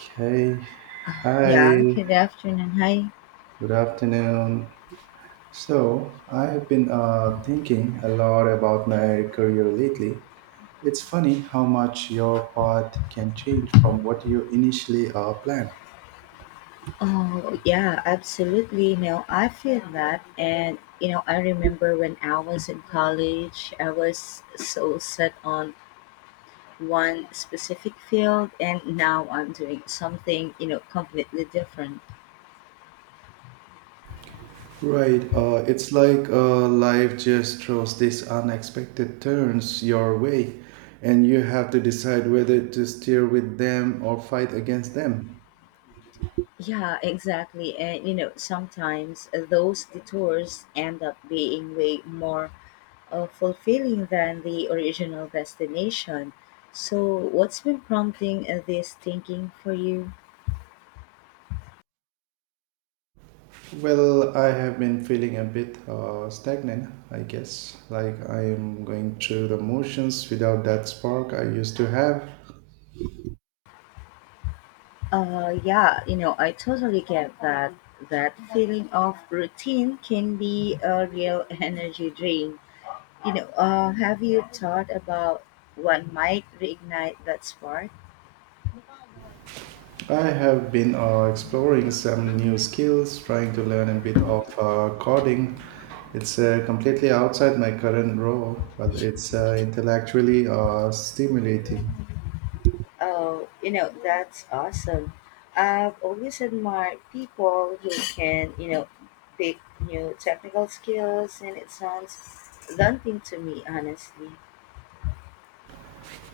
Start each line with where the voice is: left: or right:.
right: Okay. Hi.
left: Yeah, good afternoon. Hi.
right: Good afternoon. So, I have been thinking a lot about my career lately. It's funny how much your path can change from what you initially planned.
left: Oh, yeah, absolutely. You know, I feel that. And, you know, I remember when I was in college, I was so set on one specific field, and now I'm doing something, you know, completely different.
right: Right. It's like life just throws these unexpected turns your way, and you have to decide whether to steer with them or fight against them.
left: Yeah, exactly. And, you know, sometimes those detours end up being way more fulfilling than the original destination. So, what's been prompting this thinking for you?
right: Well, I have been feeling a bit stagnant, I guess. Like I am going through the motions without that spark I used to have.
left: Yeah, you know, I totally get that. That feeling of routine can be a real energy drain. You know, have you thought about what might reignite that spark?
right: I have been exploring some new skills, trying to learn a bit of coding. It's completely outside my current role, but it's intellectually stimulating.
left: Oh, you know, that's awesome. I've always admired people who can, you know, pick new technical skills, and it sounds daunting to me, honestly.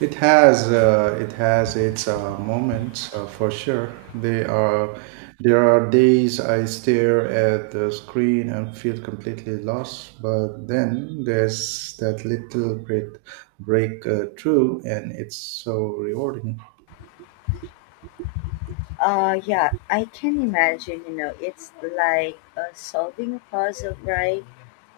right: It has its moments for sure. They are There are days I stare at the screen and feel completely lost, but then there's that little bit breakthrough, and it's so rewarding.
left: Yeah, I can imagine, you know, it's like solving a puzzle, right?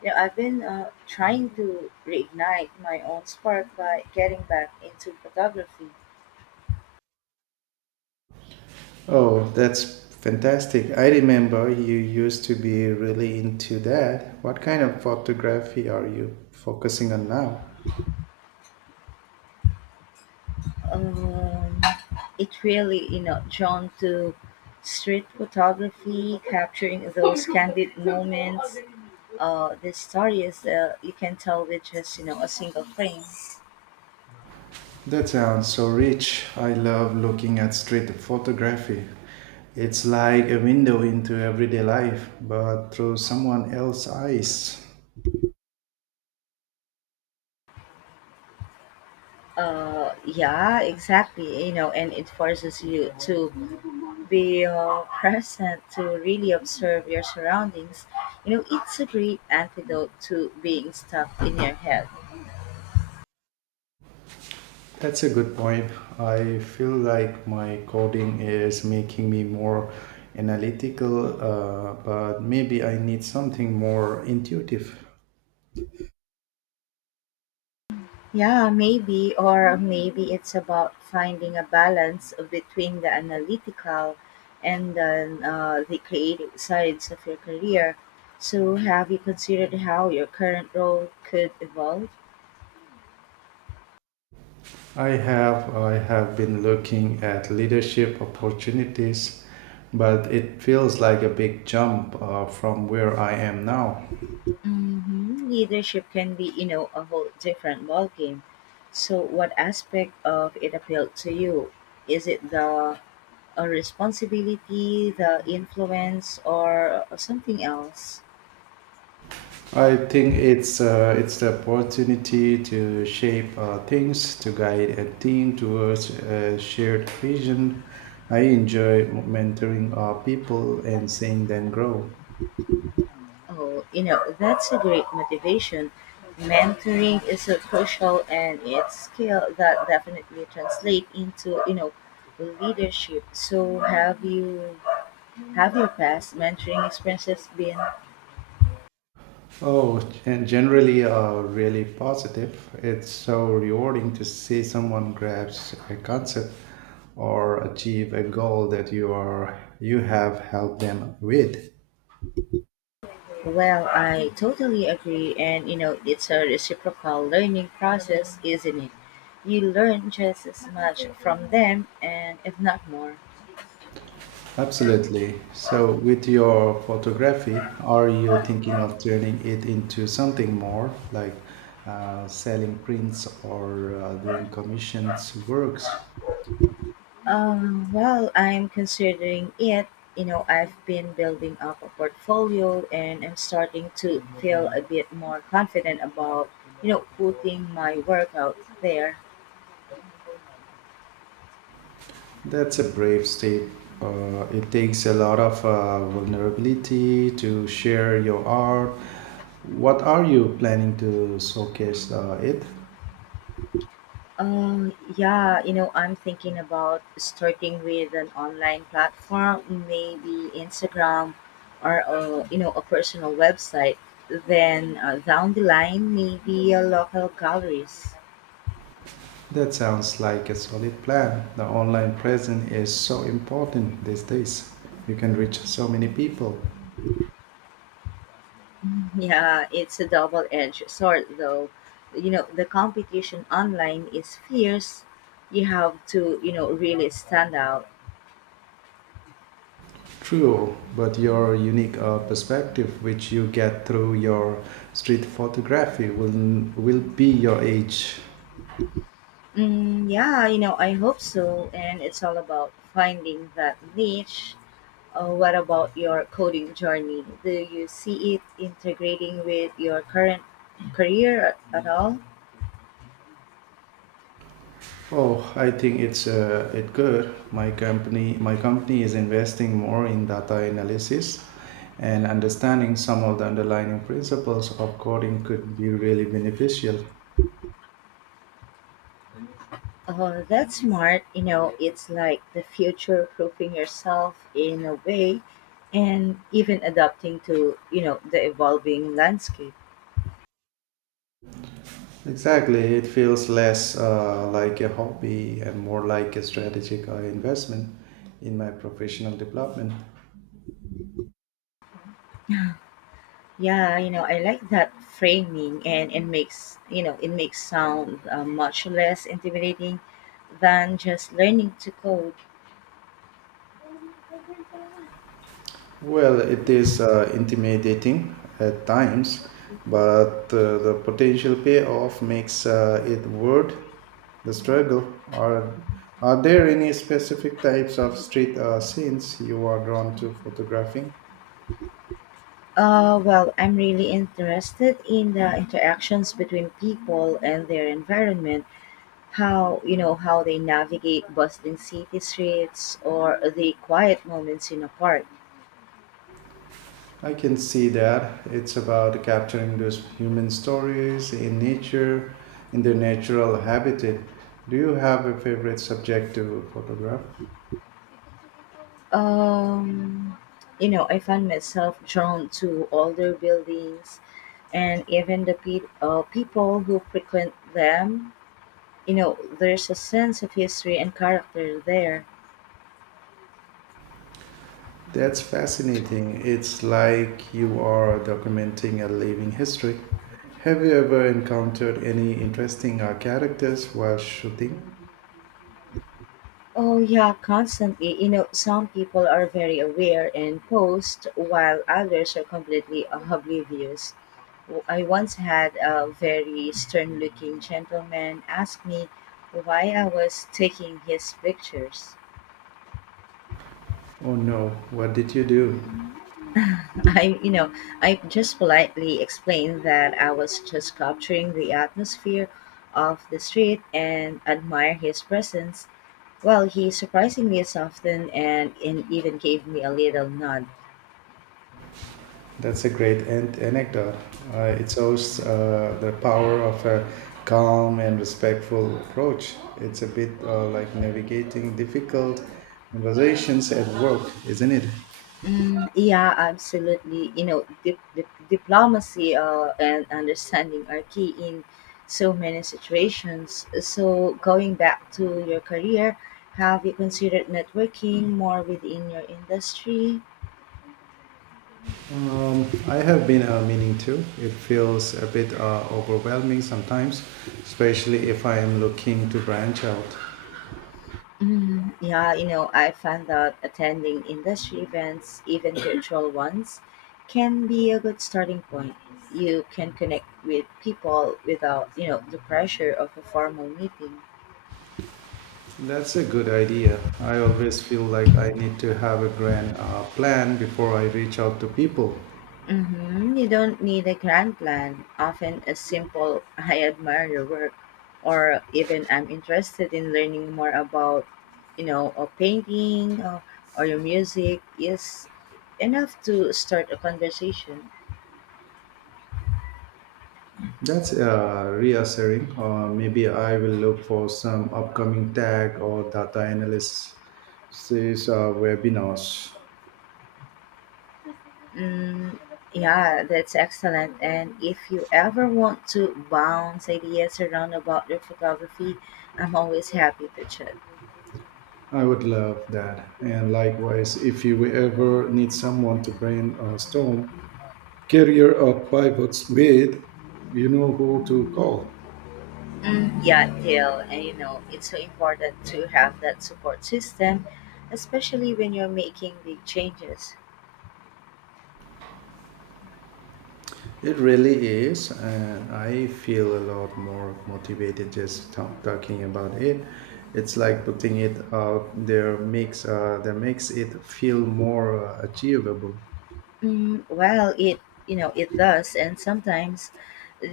left: You know, I've been trying to reignite my own spark by getting back into photography.
right: Oh, that's fantastic! I remember you used to be really into that. What kind of photography are you focusing on now?
left: Um, it really, you know, drawn to street photography, capturing those candid moments, the stories you can tell with just, you know, a single frame.
right: That sounds so rich. I love looking at street photography. It's like a window into everyday life, but through someone else's eyes.
left: Yeah, exactly. You know, and it forces you to be present to really observe your surroundings. You know, it's a great antidote to being stuck in your head.
right: That's a good point. I feel like my coding is making me more analytical, but maybe I need something more intuitive.
left: Yeah, maybe, or maybe it's about finding a balance between the analytical and then the creative sides of your career. So, have you considered how your current role could evolve?
right: I have been looking at leadership opportunities, but it feels like a big jump from where I am now.
left: Mhm. Leadership can be, you know, a whole different ballgame. So, what aspect of it appealed to you? Is it the responsibility, the influence, or something else?
right: I think it's the opportunity to shape things, to guide a team towards a shared vision. I enjoy mentoring people and seeing them grow.
left: Oh, you know, that's a great motivation. Mentoring is a crucial and it's skill that definitely translate into, you know, leadership. So, have your past mentoring experiences been?
right: Oh, and generally, really positive. It's so rewarding to see someone grasp a concept or achieve a goal that you have helped them with.
left: Well, I totally agree. And you know, it's a reciprocal learning process, isn't it? You learn just as much from them, and if not more.
right: Absolutely. So, with your photography, are you thinking of turning it into something more like selling prints or doing commissioned works?
left: Well, I'm considering it. You know, I've been building up a portfolio and I'm starting to feel a bit more confident about, you know, putting my work out there.
right: That's a brave step. It takes a lot of vulnerability to share your art. What are you planning to showcase it?
left: Yeah, you know, I'm thinking about starting with an online platform, maybe Instagram or, a, you know, a personal website. Then down the line, maybe a local galleries.
right: That sounds like a solid plan. The online presence is so important these days. You can reach so many people.
left: Yeah, it's a double-edged sword, though. You know, the competition online is fierce. You have to, you know, really stand out.
right: True, but your unique perspective, which you get through your street photography, will be your age.
left: Mm, yeah, you know, I hope so. And it's all about finding that niche. What about your coding journey? Do you see it integrating with your current career at all?
right: Oh, I think it's it good. My company is investing more in data analysis, and understanding some of the underlying principles of coding could be really beneficial.
left: Oh, that's smart. You know, it's like the future proofing yourself in a way and even adapting to, you know, the evolving landscape.
right: Exactly, it feels less like a hobby and more like a strategic investment in my professional development.
left: Yeah, you know, I like that framing and it makes, you know, it makes sound much less intimidating than just learning to code.
right: Well, it is intimidating at times, but the potential payoff makes it worth the struggle. Are there any specific types of street scenes you are drawn to photographing?
left: Well, I'm really interested in the interactions between people and their environment. How, you know, how they navigate bustling city streets or the quiet moments in a park.
right: I can see that. It's about capturing those human stories in nature, in their natural habitat. Do you have a favorite subject to photograph?
left: Um, you know, I find myself drawn to older buildings and even the people who frequent them. You know, there's a sense of history and character there.
right: That's fascinating. It's like you are documenting a living history. Have you ever encountered any interesting characters while shooting?
left: Oh, yeah, constantly. You know, some people are very aware and post, while others are completely oblivious. I once had a very stern looking gentleman ask me why I was taking his pictures.
right: Oh no, what did you do?
left: I, you know, I just politely explained that I was just capturing the atmosphere of the street and admire his presence. Well, he surprisingly softened and, even gave me a little nod.
right: That's a great anecdote. It shows the power of a calm and respectful approach. It's a bit like navigating difficult conversations at work, isn't it?
left: Mm, yeah, absolutely. You know, diplomacy and understanding are key in so many situations. So, going back to your career, have you considered networking more within your industry?
right: I have been meaning to. It feels a bit overwhelming sometimes, especially if I am looking to branch out.
left: Mm, yeah, you know, I found out attending industry events, even virtual ones, can be a good starting point. You can connect with people without, you know, the pressure of a formal meeting.
right: That's a good idea. I always feel like I need to have a grand plan before I reach out to people.
left: Hmm. You don't need a grand plan. Often a simple, I admire your work, or even I'm interested in learning more about, you know, a painting or, your music is enough to start a conversation.
right: That's reassuring. Maybe I will look for some upcoming tag or data analysis these webinars.
left: Mm, yeah, that's excellent. And if you ever want to bounce ideas around about your photography, I'm always happy to chat.
right: I would love that. And likewise, if you ever need someone to brainstorm career or pivots with, you know who to call.
left: Mm, yeah, Dale, and you know, it's so important to have that support system, especially when you're making big changes.
right: It really is, and I feel a lot more motivated just talking about it. It's like putting it out there makes that makes it feel more achievable.
left: Mm, well, it, you know, it does, and sometimes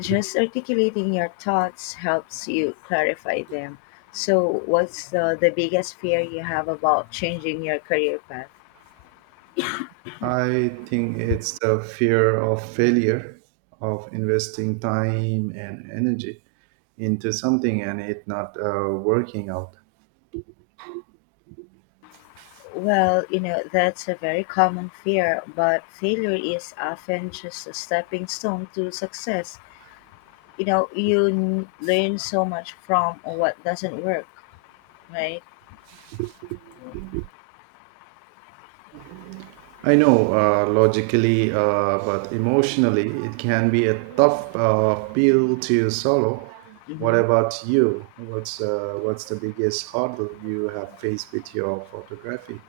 left: just articulating your thoughts helps you clarify them. So, what's the biggest fear you have about changing your career path?
right: I think it's the fear of failure, of investing time and energy into something and it not working out.
left: Well, you know, that's a very common fear, but failure is often just a stepping stone to success. You know, you learn so much from what doesn't work, right?
right: I know logically, but emotionally, it can be a tough pill to swallow. What
left: Mm-hmm.
right: about you? What's the biggest hurdle you have faced with your photography?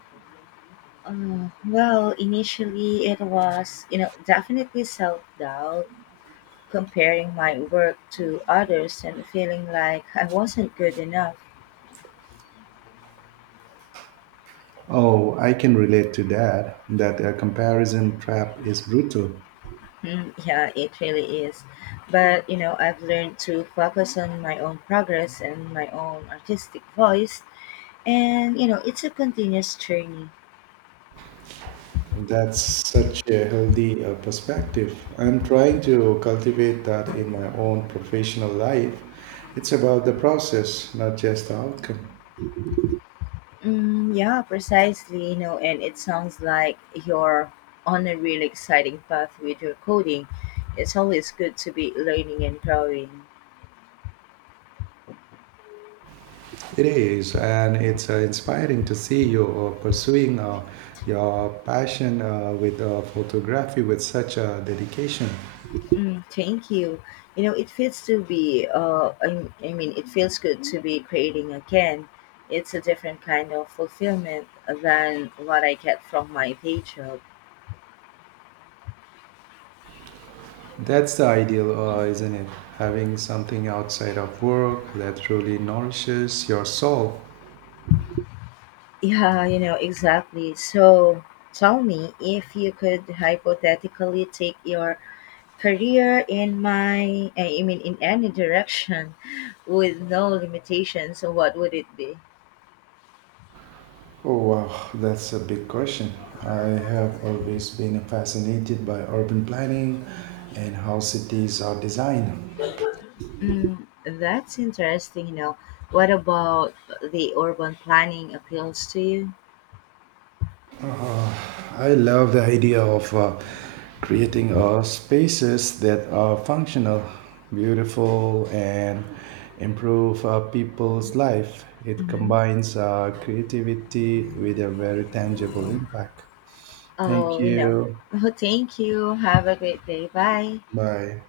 left: Well, initially it was, you know, definitely self-doubt, comparing my work to others and feeling like I wasn't good enough.
right: Oh, I can relate to that. That comparison trap is brutal.
left: Hmm. Yeah, it really is, but you know, I've learned to focus on my own progress and my own artistic voice, and you know, it's a continuous journey.
right: That's such a healthy perspective. I'm trying to cultivate that in my own professional life. It's about the process, not just the outcome.
left: Mm, yeah, precisely. You know, and it sounds like you're on a really exciting path with your coding. It's always good to be learning and growing.
right: It is, and it's inspiring to see you pursuing your passion with photography with such dedication.
left: Mm, thank you. You know, it feels to be. I mean, It feels good to be creating again. It's a different kind of fulfillment than what I get from my day job.
right: That's the ideal, isn't it? Having something outside of work that truly nourishes your soul.
left: Yeah, you know, exactly. So, tell me, if you could hypothetically take your career in I mean, in any direction with no limitations, so what would it be?
right: Oh, wow, that's a big question. I have always been fascinated by urban planning and how cities are designed.
left: Mm, that's interesting. You know, what about the urban planning appeals to you?
right: I love the idea of creating spaces that are functional, beautiful, and improve people's life. It
left: Hmm.
right: combines creativity with a very tangible impact. Thank
left: Oh, you know,
right: you.
left: thank you, have a great day, bye.
right: Bye.